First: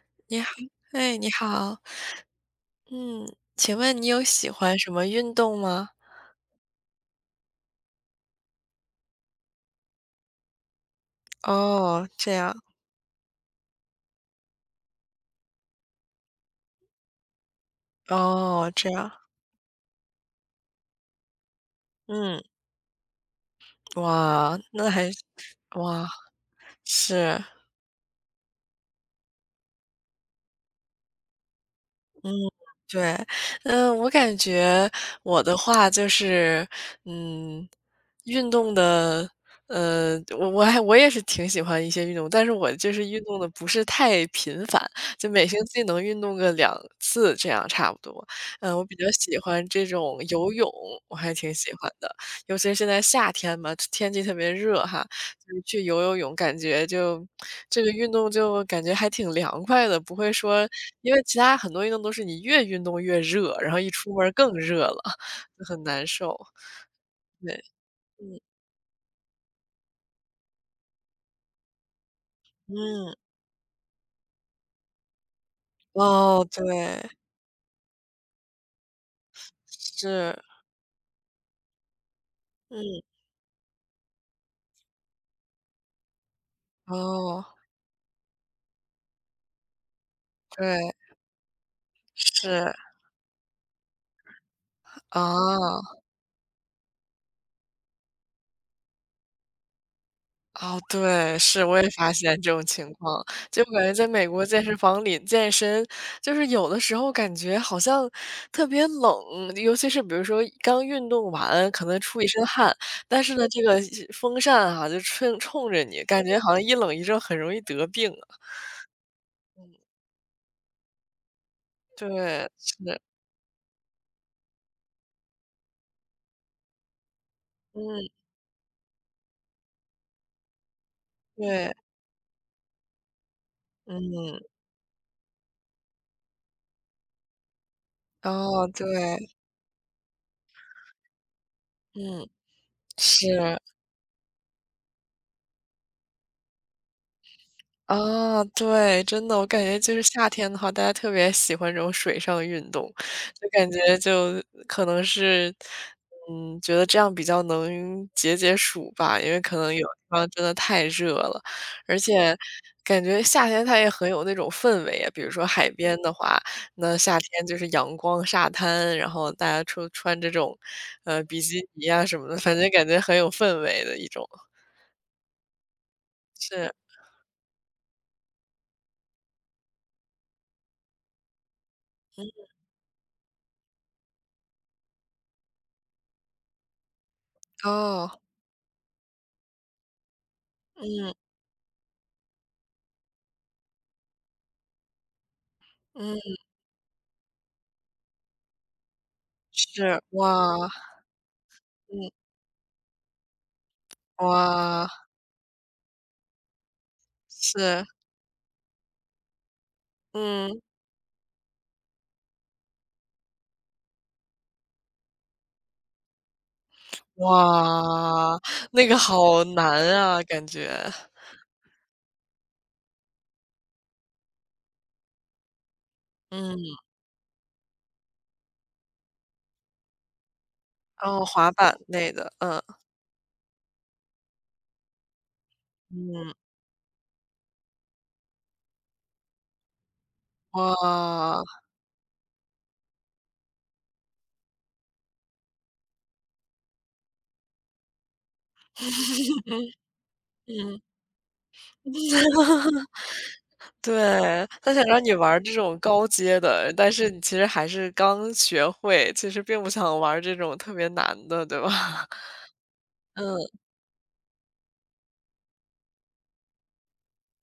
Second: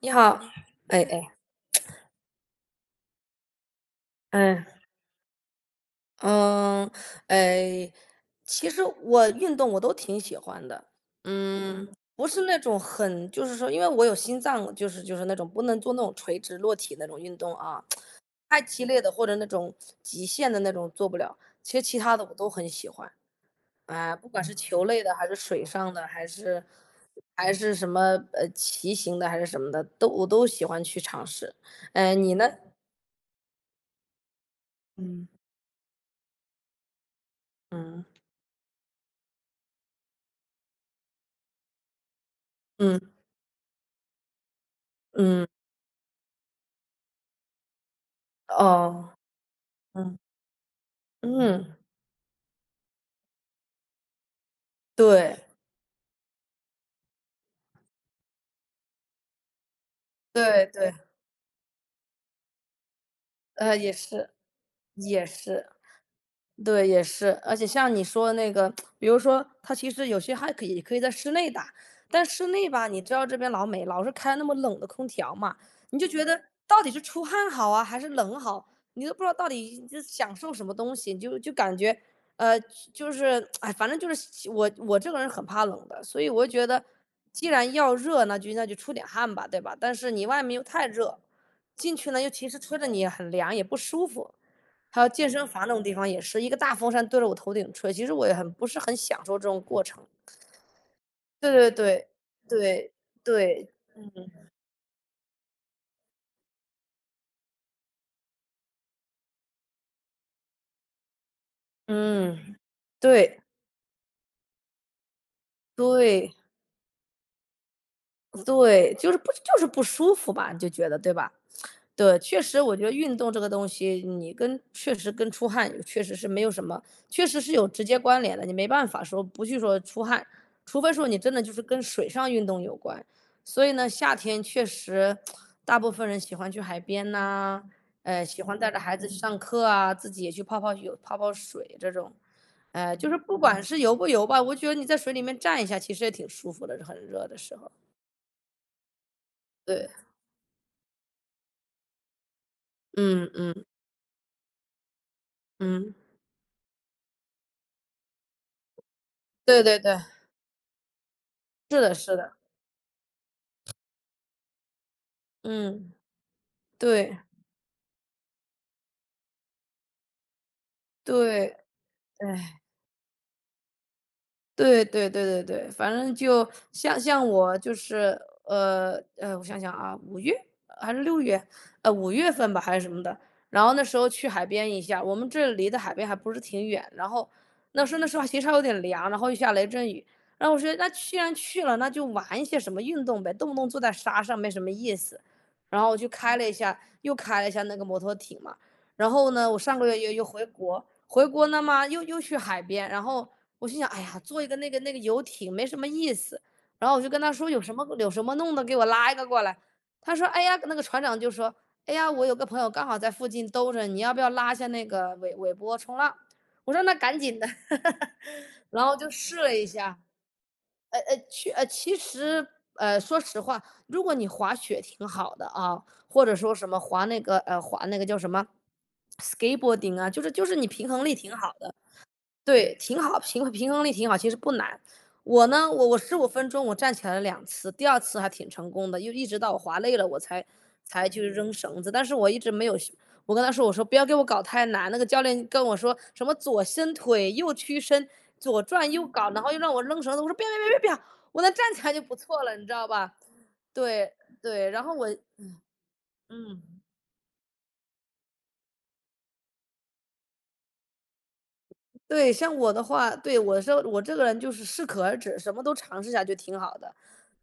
你你好。好，哎哎，哎，你好，嗯，请问你有喜哎，欢什么运动吗？嗯，哎，其实我运动我都挺喜欢的。嗯，哦，不这是样，那种很，就是说，因为我有心脏，就是那种不能做那种垂直落体那种运动啊。太哦，激这烈样，的或者那种极限的那种做不了。其实其他的我嗯，都很喜欢。啊，不管是哇，球那类还的，还是水上哇，的，还是是，什么骑行的，还是什么的，我都喜欢去尝试。哎，嗯。你呢？对，嗯，我感觉嗯我的话就是，嗯，嗯，运动的，我也是挺喜欢一些运动，但是我就嗯是运动的不是太频繁，就每嗯，星期能运动个2次这样差不多。嗯，我比较哦，喜欢这种嗯，游泳，我还挺喜嗯，欢的，尤其是现在夏天嘛，天气特别热哈，对，就是去游泳，感觉就这个运动就感觉还挺凉快的，不会对说对，因为其他很多运动都是你越运动越热，然后一也出门是。儿更热了，也就是。很难受。对，也是，对，而且像你说的嗯那个，比如说它其实有些还可以在室内打。但室内吧，你知嗯，道这边老美老是开那么冷的空调嘛，你就觉得哦，到底是对，出汗好啊，还是冷好，你都不知道到底就享是，受什么东西，你就感觉，呃，嗯，就是哎，反正就是我这个人很怕冷的，所以我就觉得，哦，既然要热，那就出点汗吧，对吧？但是你外面又太对，热，进去呢又其实是，吹着你很凉，也不舒服。还有健身房那种啊。地方也是一个大风扇对着我头顶吹，其实我也很不是很享受这种过程。哦，对，对是，对我也对，发现这种情对，况，就对，感觉在美国健身房里健身，就是有的时候感觉好像特别冷，尤其是比如说刚运动完，可能出一身嗯，汗，但是对，呢，这个风扇哈就吹冲着你，感对。觉好像一冷一热很容易得病啊。对，就是不舒服吧，你就觉得，对吧？对，确对，实我觉得是，运动这个东西，确实跟出汗确实是没有什么，确实是有直接嗯，关联的，你没办法说不去说出汗，除非说你真的就是对，跟水上运动有关。所以呢，夏嗯，天确实大部分人喜欢去海边呐、喜欢哦，带着孩子去对，上课啊，自己也去泡泡水这种。嗯，就是不是。管是游不游吧，我觉得你在水里面站一下，其实也挺舒服的，很热的时候。啊，对，真的，我感觉对。就是夏天的话，大家特别喜欢这种水上运动，嗯就嗯感觉就可能是，嗯，觉得这样比较能解解暑吧，因为可对能对有对，地方真的太热了，是的而是且的，感觉夏天它也很有那种氛围啊，比如说海嗯，边的话，那夏对天就是阳光、沙滩，然后大家穿这种，比对，基尼啊什么的，反唉，正感觉很有氛围的一种，对对对对对，反正就是，像像我就是，我想想啊五月还是六月，五月份吧还是什么的。然后那时候去海边一下，我们这离的海边还不是挺远，然后那时候那哦，时候其实还有点凉，然后又下雷阵雨。然后我说那嗯既然去了，那就玩一些什么运动呗，动不动坐在沙上没什么意思。然后我就嗯。开了一下，又开了一下那个摩托艇嘛。然后呢，我上个月是，又哇，回国，回国呢嘛又嗯，又去海边，然后我心想，哎呀，坐一个那个哇，那个游艇没什么意思，然后我就跟他说有什么是，有什么弄的，给我拉一个过来。他说，哎呀，嗯，那个船长就说，哎呀，我有个朋友刚好在附近兜着，你要不要拉一下那个尾波冲浪？我说那赶紧的。哇，然那个后就试好了一难下，啊，感觉。其实说实话，如果你滑雪挺好的啊，或者说什嗯，么滑那个滑那个叫什么 skateboarding 啊，就是你平衡力哦，挺滑好的。板类的，嗯，对，挺好，平衡力挺好，其实不难。我呢，我十五嗯，分钟我站起来了2次，第二次还挺成功的，又一直到我滑累了，我才去哇，扔绳子，但是我一直没有学。我跟他说，我说："不要给我搞太难。"那个教练跟我说什么左伸腿，右屈伸，左转右搞，然后又让我扔绳子，我说："别别别嗯。别别！"我能站起来就不错了，你知道 吧？对，对，对，他想然后让我你玩儿这种高阶嗯。的，但是你其实还是刚学会，其实并不想玩儿这种特别难的，对吧？对，像我的话，嗯，对，我这个人就是适可而止，什么都尝试一下就挺好的。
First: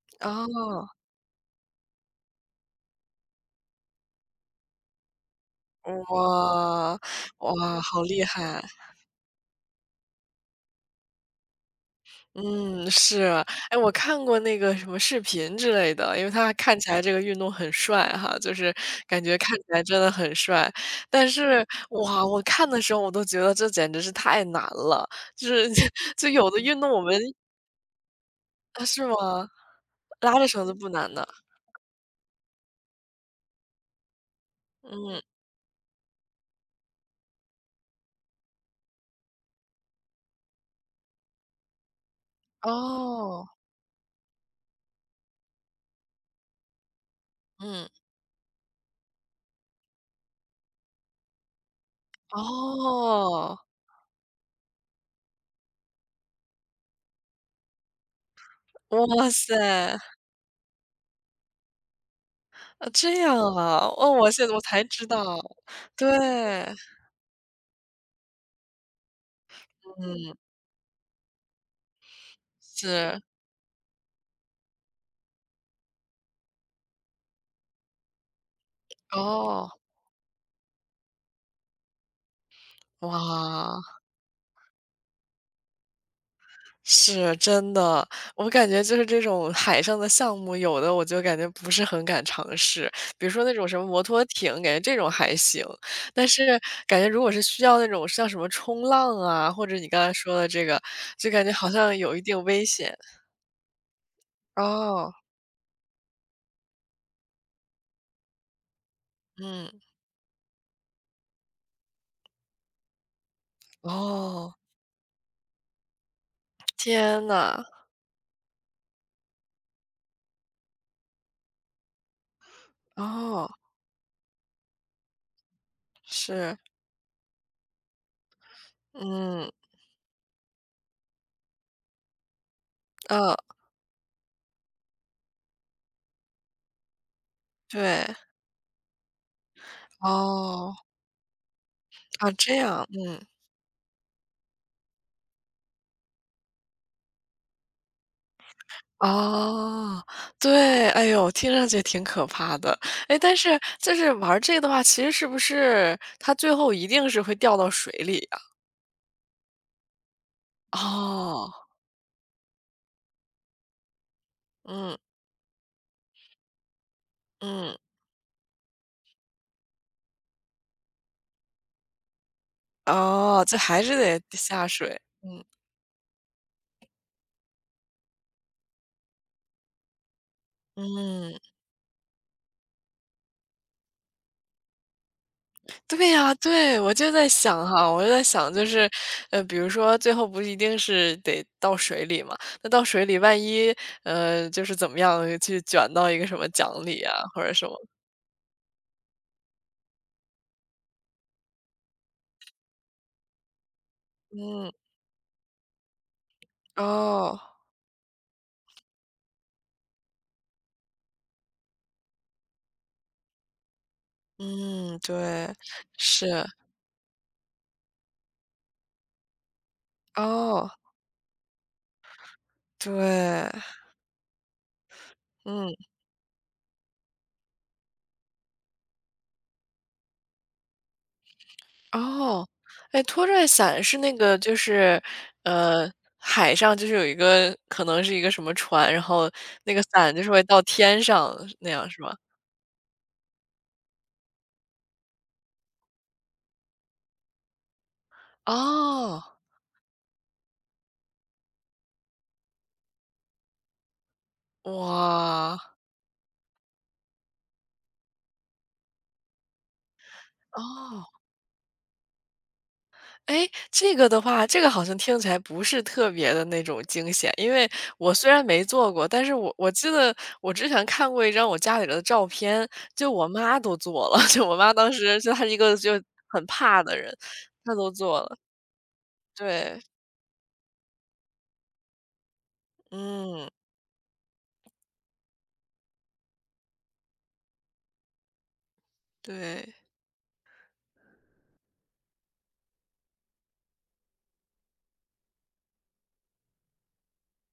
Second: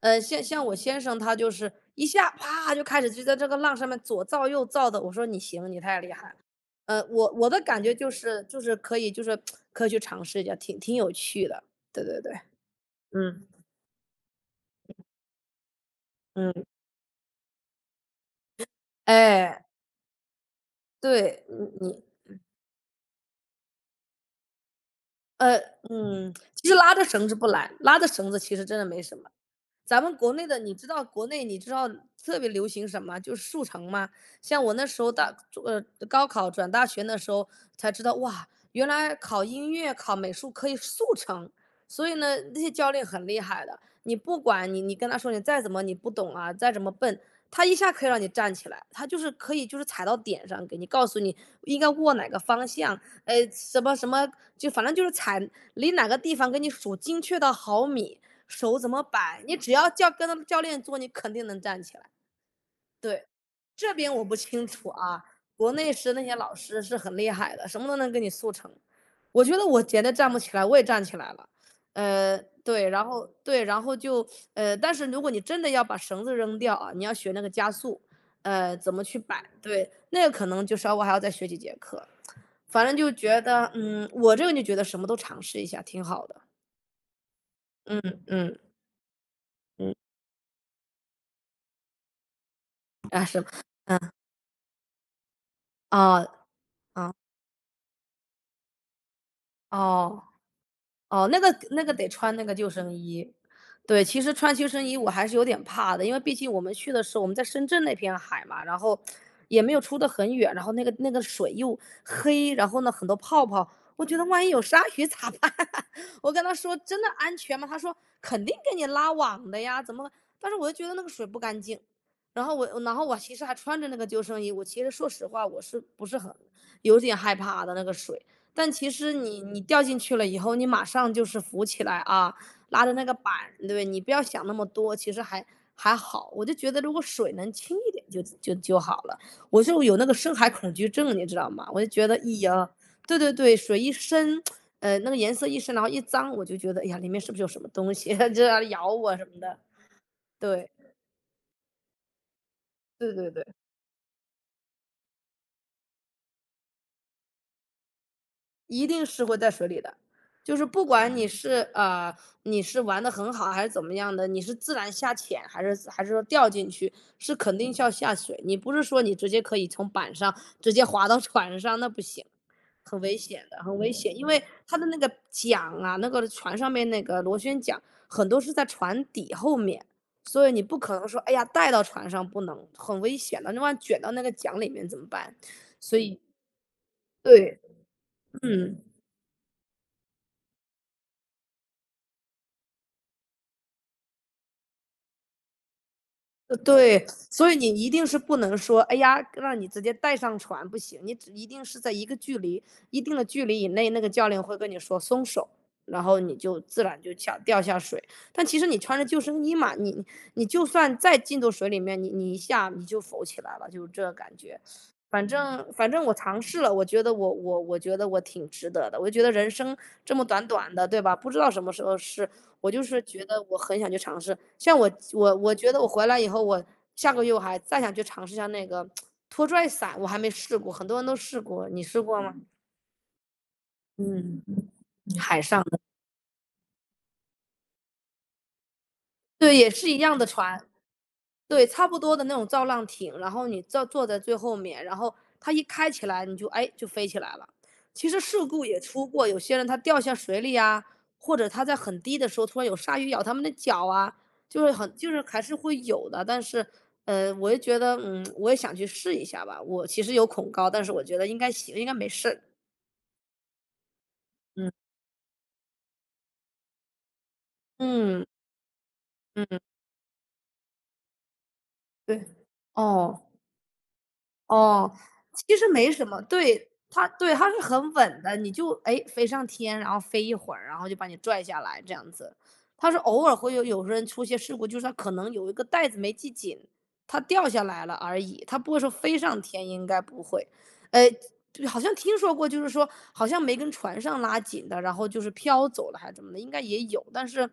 像我哦，先生他就是一下啪就开始就在这个浪上面左造右造的，我说你行，你太厉害了。哇，我的哇，感觉好就厉是害。就是可以就是可以去尝试一下，挺有趣的。对对对，嗯，是。嗯哎，我看过那个什么视频之类的，因为他嗯，看起来这个运动很帅哈，就是感觉看哎，起来真的很帅。但对，是，你哇，我看的时候我都觉得这简直是太难了，就呃是 就嗯，有的其实运动拉我着们绳子不难，拉着绳子其实真啊，的没是吗？什么。咱们国拉内着的，绳子你知不道难国的。内你知道特别流行什么？就是速成吗？像我那时候嗯，呃高考转大学的时候才知道，哇，原来考音乐、考美术可以速成。所以呢，那些教练很厉哦，害的，你不管你跟他说你再怎么你不懂啊，再怎么笨，他一嗯，下可以让你站起来，他就是可以就是踩到点上，给你告诉你应该握哪个方向，哦，什么什么，就反正就是踩离哪个地方给你数精确到毫米，手怎么哇摆，你只要塞，跟他们教练做，你肯定能站起来。啊，这对，样啊，这哦，边我我不现在我清才楚知啊，道，国内对，是那些老嗯，师是很厉害的，什么都能给你速成。我觉得我简直站不起来，我也站起来了。呃，对，然是，后对，然后就呃，但是如果你真的要把绳子扔掉啊，你要学那个加速，怎么去摆，哦，对，那个可能就稍微还要再学几节课。反正就觉得，哇。嗯，我这个人就觉得什么都尝试一下挺好的。是，真嗯的，我嗯感觉就是这种海嗯，上的项目，有的我就感觉不是很敢尝试。啊比如什说么那种什么嗯，摩托艇，感觉这种还行，但哦，是感觉啊如果是需要那种像什么冲浪啊，或者你刚才哦，说的这个，哦，就那感觉个好那个像得有一穿定那个危救生险。衣。对，其实穿救生衣我哦，还是有点怕的，因为毕竟我们去的是我们在深圳那片海嘛，然后也没有嗯，出得很远，然后那个水又黑，然后呢很多泡泡，我觉得万一哦，有鲨鱼咋办？我跟他说真的天安全呐，吗？他说肯定给你拉网的呀，怎么？但是我就觉得那个水不干净。然后我其实哦，还穿着那个救生衣，我其实说实话，我是不是很是，有点害怕的那个水？但其实你嗯，你掉进去了以后，你马上就是浮起来啊，拉着那个板，呃，对不对？你不要想那么多，其实还好。我就觉得如果水能轻一点对，就好了。我就有那个深海恐哦，惧症，你知道吗？我就觉得，哎啊，这呀，样，对嗯。对对，水一深，那个颜色一深，然后一脏，我就觉得，哎呀，里面是不是有什么东西，就要咬我什么的。哦，对，对，哎呦，听上去挺可怕的。对哎，对但对。是就是玩儿这个的话，其实是不是它最后一定是会掉到水里呀？一定是会在水里的，就是不管你哦，是呃，你是玩的很好还是怎么样的，你是自然嗯，下潜还是说掉进去，是肯定嗯，是要下水。你不是说你直接可以从板上直接滑到船上，那不行，很危哦，险这的，很还危是险。得因为下它的那水。个嗯，桨啊，那个船上面那个螺旋桨很多是在船底后面，所以你不可能说哎嗯，呀带到船上不能，很危险的，那万一卷到那个桨里面怎么办？所对以呀，对，我就在对，想哈，我就在想就嗯。是，比如说最后不一定是得到水里嘛，那到水里万一，就是怎么样去卷到一个什么奖励对，啊，或所者以什你么。一定是不能说，哎呀，让你直接带上船不行，你只一定是在一定的距离以内，那个教练会跟嗯，你说松手，然后你就自然就哦。掉下水。但其实你穿着救生衣嘛，你就算再进到水里面，你一下你就浮起来了，就是这个感觉。嗯，反对，正反正我尝是，试了，我觉得我觉得我挺值得的，我就觉得人生这么短哦，短的，对吧？不知道什么时候是我就是觉得对，我很想去尝试，像我觉嗯，得我回来以后，我下个月我还再想去尝试一下那个拖拽伞，我还没试过，很多人都试过，你试过吗？哦，哎，拖拽伞是那个嗯，就是，海上的，呃，海上就是有一个可能是一个什么船，然后对，也那个是一伞样就的是会船，到天上对，那差样不是吗？多的那种造浪艇，然后你坐在最后面，然后它一开起来，你就哎就飞起来了。其实事故也出哦，过，有些人他掉下水里啊，或者他在很低的时候突然有鲨鱼咬他们的脚啊，就是很就是还是哇，会有的。但是，我也觉得，嗯，我也想去试一下吧。我其实有恐高，但是我觉哦。得应该行，应该没事。哎，这个的话，这个好像听起来不是特别的那种惊险，因为我嗯虽然没做过，但是嗯我嗯，我记得我之前看过一张我家里的对，照片，就哦。我妈都做了，就我妈当哦，时就她是一其实个没就什么，很对，怕的人，它是她都很做稳了，的，你就，哎，飞上天，对，然后飞一会儿，然后就把你拽下来这样子。它是偶尔嗯，有时人出些事故，就是它可能有一个带子没系紧，它掉下来了而已，它不会说飞上天，对。应该不会。呃，对，好像听说过，就是说好像没跟船上拉紧的，然后就是飘走了还是怎么的，应该也有，但是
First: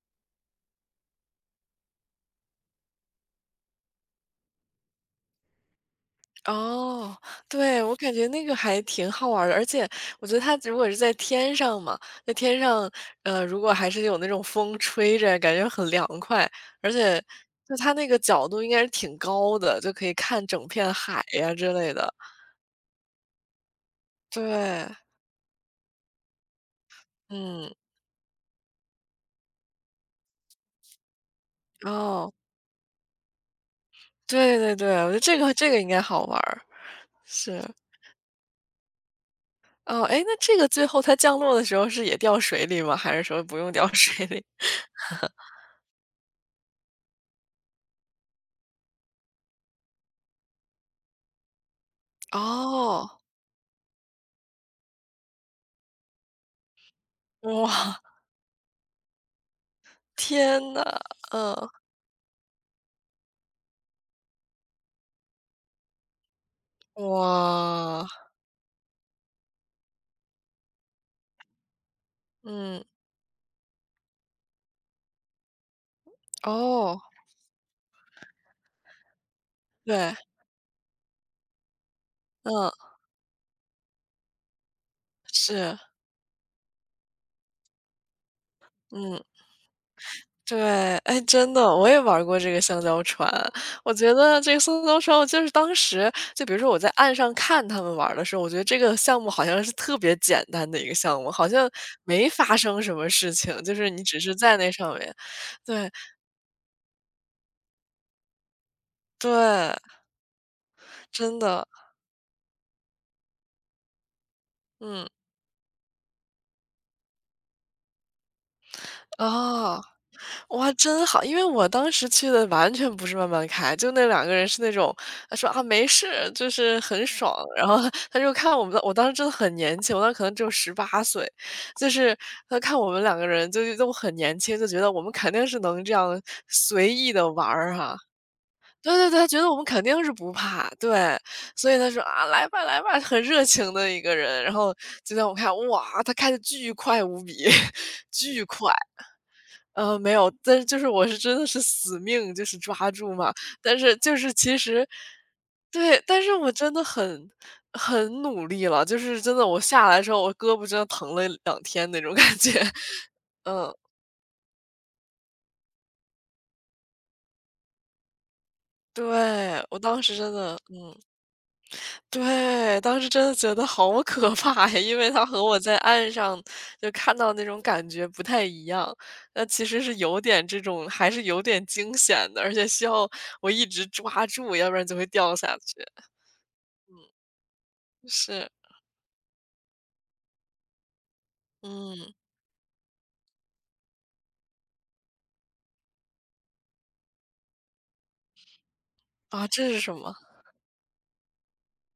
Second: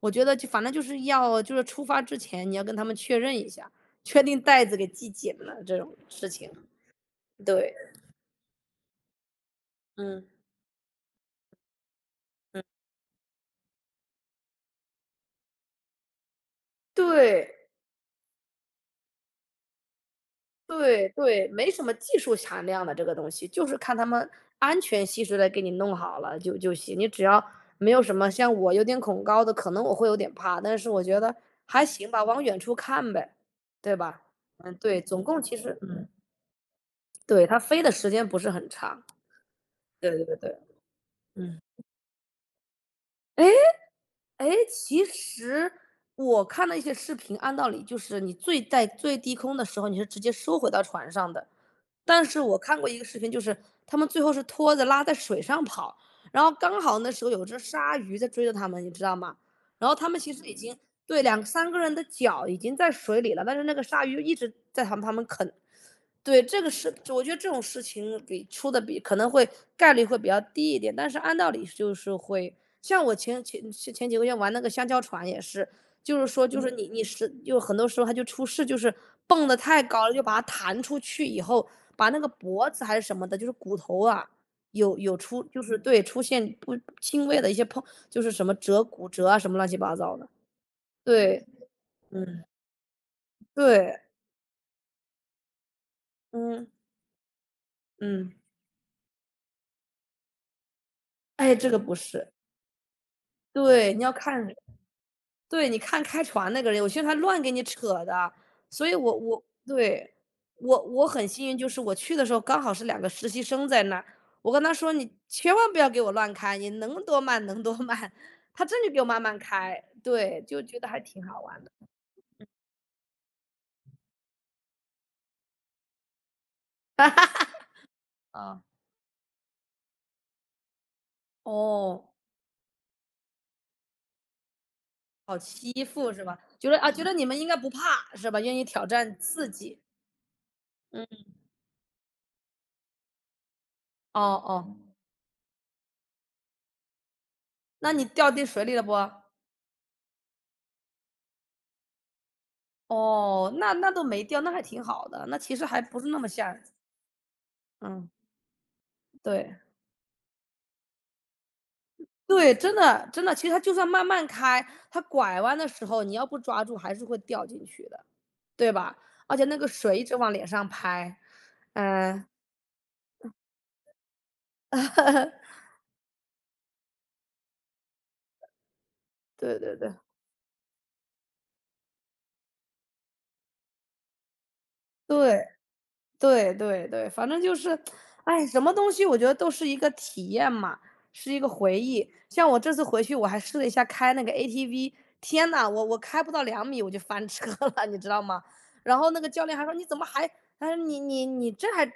我觉得就反正就是要就是出发之前，你要跟他们确认一下。确定袋子给系紧了这种事情，哦，对，对，我感觉那个还挺好玩儿的，而且嗯我觉得它如果是在天上嘛，在天嗯，上，如果还是有那种风吹着，感觉很凉快，而且对就它那个角度应该是挺高的，就可以看整片对海对，呀没之什么类的。技术含量的这个东西，就是看他们安对，全系数来给你弄好了就行。你只要嗯，没有什么，像我有点恐高的，可能我会有点怕，但是我觉得还行吧，哦，往远处看呗，对吧？对对嗯，对，对，我觉得总这共个其这实个应该嗯，好玩儿对，它是。飞的时间不是很长，哦，哎，对那对这对，个最后它降落嗯。的时候是也掉水里吗？还是说不用掉水里？哎，其实我看了一些视频，按道理就是你最在最低空的时候，你是直接收回到船上的。但 是我看过一个哦，视频，就是他们最后是拖着拉在水上跑，然后刚好那时候有只鲨哇，鱼在追着他们，你知道吗？然后他们其实已天经呐，对两嗯。三个人的脚已经在水里了，但是那个鲨鱼一直在他们啃，对，这个事，我觉得这种事哇，情比出的比可能会概率会比较低一点，但是按道理就是会，嗯，像我前几个月玩那个香蕉船也是，就是说你哦，你是就很多时候它就出事，就是蹦的太高对，了，就把它弹出去以后，把那个嗯，脖子还是什么的，就是骨头啊，有有出就是是，对，出现不轻微的一些碰，就是什么骨嗯，折啊，什么乱七八糟的。对，哎，对，真的，我也玩过嗯，这个香蕉船。我对，觉得这个香蕉船，我就是当时就比如嗯，说我在岸上看他们玩儿的嗯，时候，我觉得这个项目好像是特别简单的一个项目，好哎，像这个不没是，发生什么事情，就是对，你你要只是看人，在那上面对，你对，看开船那个人，我觉得他乱给你扯的，所以我对，对，我很真幸运，的，就是我去的时候刚好是两个实习生在那儿，我跟他说：嗯，“你千万不要给我乱开，你能多慢能多慢。”他真就给我慢慢哦。开，对，就哇，觉得还真挺好！因好为玩我的，当时去的完全不是慢慢开，就那两个人是那种，他说："啊，没事，就是很爽。"然后他就看啊。我们的我当时真的很年轻，我当时可能只有18岁，就哦，是他看我们两个人就都很年轻，就觉得我们肯好定是能欺这负样是吧？觉得啊，随觉得意你的们应玩该不儿怕哈。是吧？愿意挑对对对，战他觉刺得我们激，肯定是不怕，嗯，对。所以他说："啊，来吧来吧。"很热情的一个哦人，然后哦，就让我看，哇，他开的巨快无比，那你 掉巨进水快。里了不？没有，但是就是我是真的是死命就是抓住嘛，哦，那但那是都就没是掉，那其还挺实好的，那其实还不对，是那但么是我吓人，真的很嗯。努力了，就是真的对，我下来之后，我胳膊真的疼了2天那种感对，觉。真 的真的，其实它嗯，就算慢慢开，它拐弯的时候，你要不抓住还是会掉进去的，对吧？对，而且那个我水当一直时往真脸的上拍，嗯，对，当时真的觉得好可怕呀，因为它和 我在岸上就看到那种感觉不太一样。那对其对实对，是有点这种还是有点惊险的，而且需要我一直抓住，要不然就会掉对。下去。对对对，反正就是，哎，是，什么东西我觉得都是一个体验嘛，是一个回忆。嗯，像我这次回去，我还试了一下开那个 ATV，天呐，我开不到两米我就翻车了，你知道吗？然后那个教啊，练还这说是你什怎么么？还，他说你这还这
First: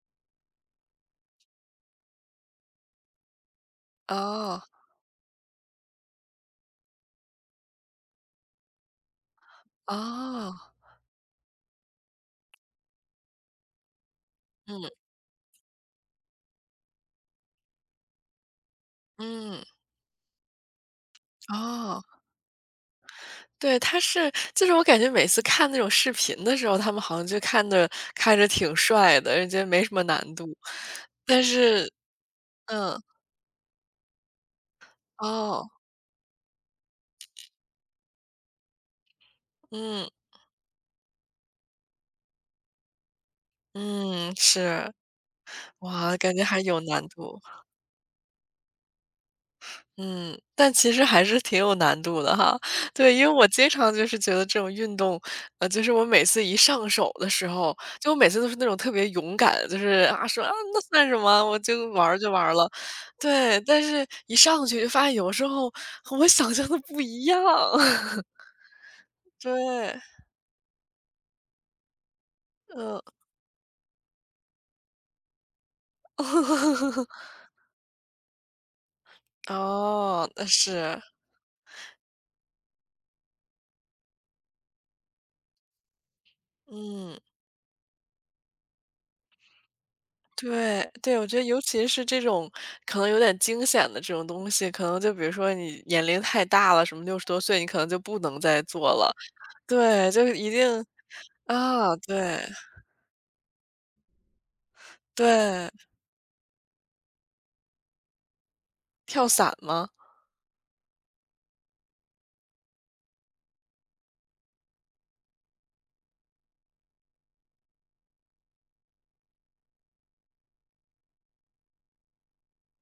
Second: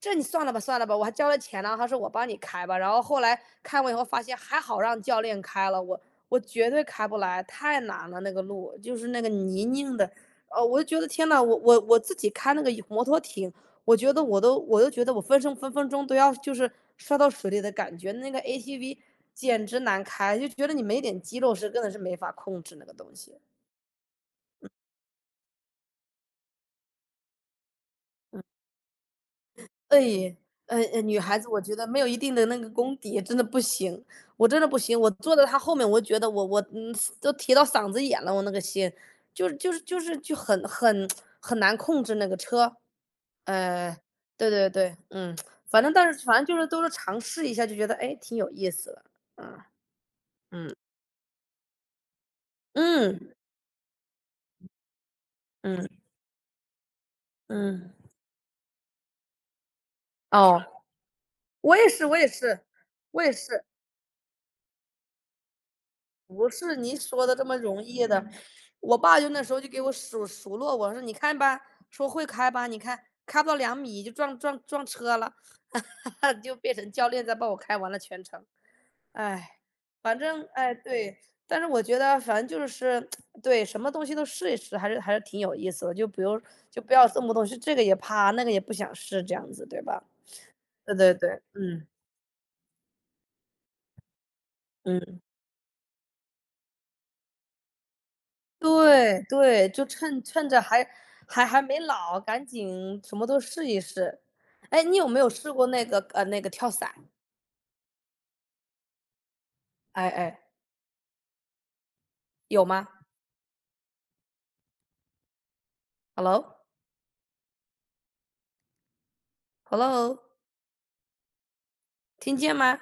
这你算了吧算了吧，我还交了钱呢，他说我帮你开吧。然后后来开完以后发现还哦，好让教练开了，我绝对开不来，太难了那个路，就是那个泥泞的。哦，哦，我就觉得天呐，我自己开那个摩托艇，我觉得我都嗯，觉得我分分钟都要就是摔到水里的感觉，那个 ATV 嗯，简直难开，就觉得你没点肌肉是根本是哦。没法控制那个东西。对，他是就是我感觉每次看那种视频的时候，他们好像就看着看着挺帅的，人家没什么难哎，度。女孩但子我觉得是没有一定的那个功嗯，底真的不行，我真的不行，我坐在她哦。后面，我觉得我嗯都提到嗓子眼了，我那个心，就是就是就嗯，是就很很难控制那个车，呃，嗯，对对是。对，嗯，反正但哇，是感反觉正就还是有都是难尝度，试一下，就觉得哎挺有意思的，嗯嗯，但嗯。其实还是挺有难度的哈。对，因为嗯，我经常就是觉得这种运动，就嗯，是我每次一上手的时候，嗯，就我每次都是那种特别勇敢，就是啊，说："啊，哦，那算什么，我我也就是玩我儿也就玩儿是，了。"我也对，是，但是一上去就发现有时候和我不想象的是你不一说的样。这么容易的。我爸就那时候就给我对，数落我说：“你看吧，说会开吧，你看嗯。开不到两米就撞车了。就变成教 练在帮我开完了全程。哎，反哦，正那哎，是，对，但是我觉得反正就是 对，什么东西都试一试，还是还是挺有意思的，就不用就不要嗯。动不动是这个也怕，那个也不想试这样子，对吧？对，对对对，我觉对，得尤嗯。其是这种可能有点惊险的这种东西，可能就嗯。比如说你年龄太大了，什么60多岁，你可能就不能再做了。对，对，就对，趁就趁一着定还还没啊，老，对，赶紧什么都试一试。哎，你有没有试过对，那个那个跳伞？跳伞吗？哎哎，有吗？Hello？Hello？听见吗？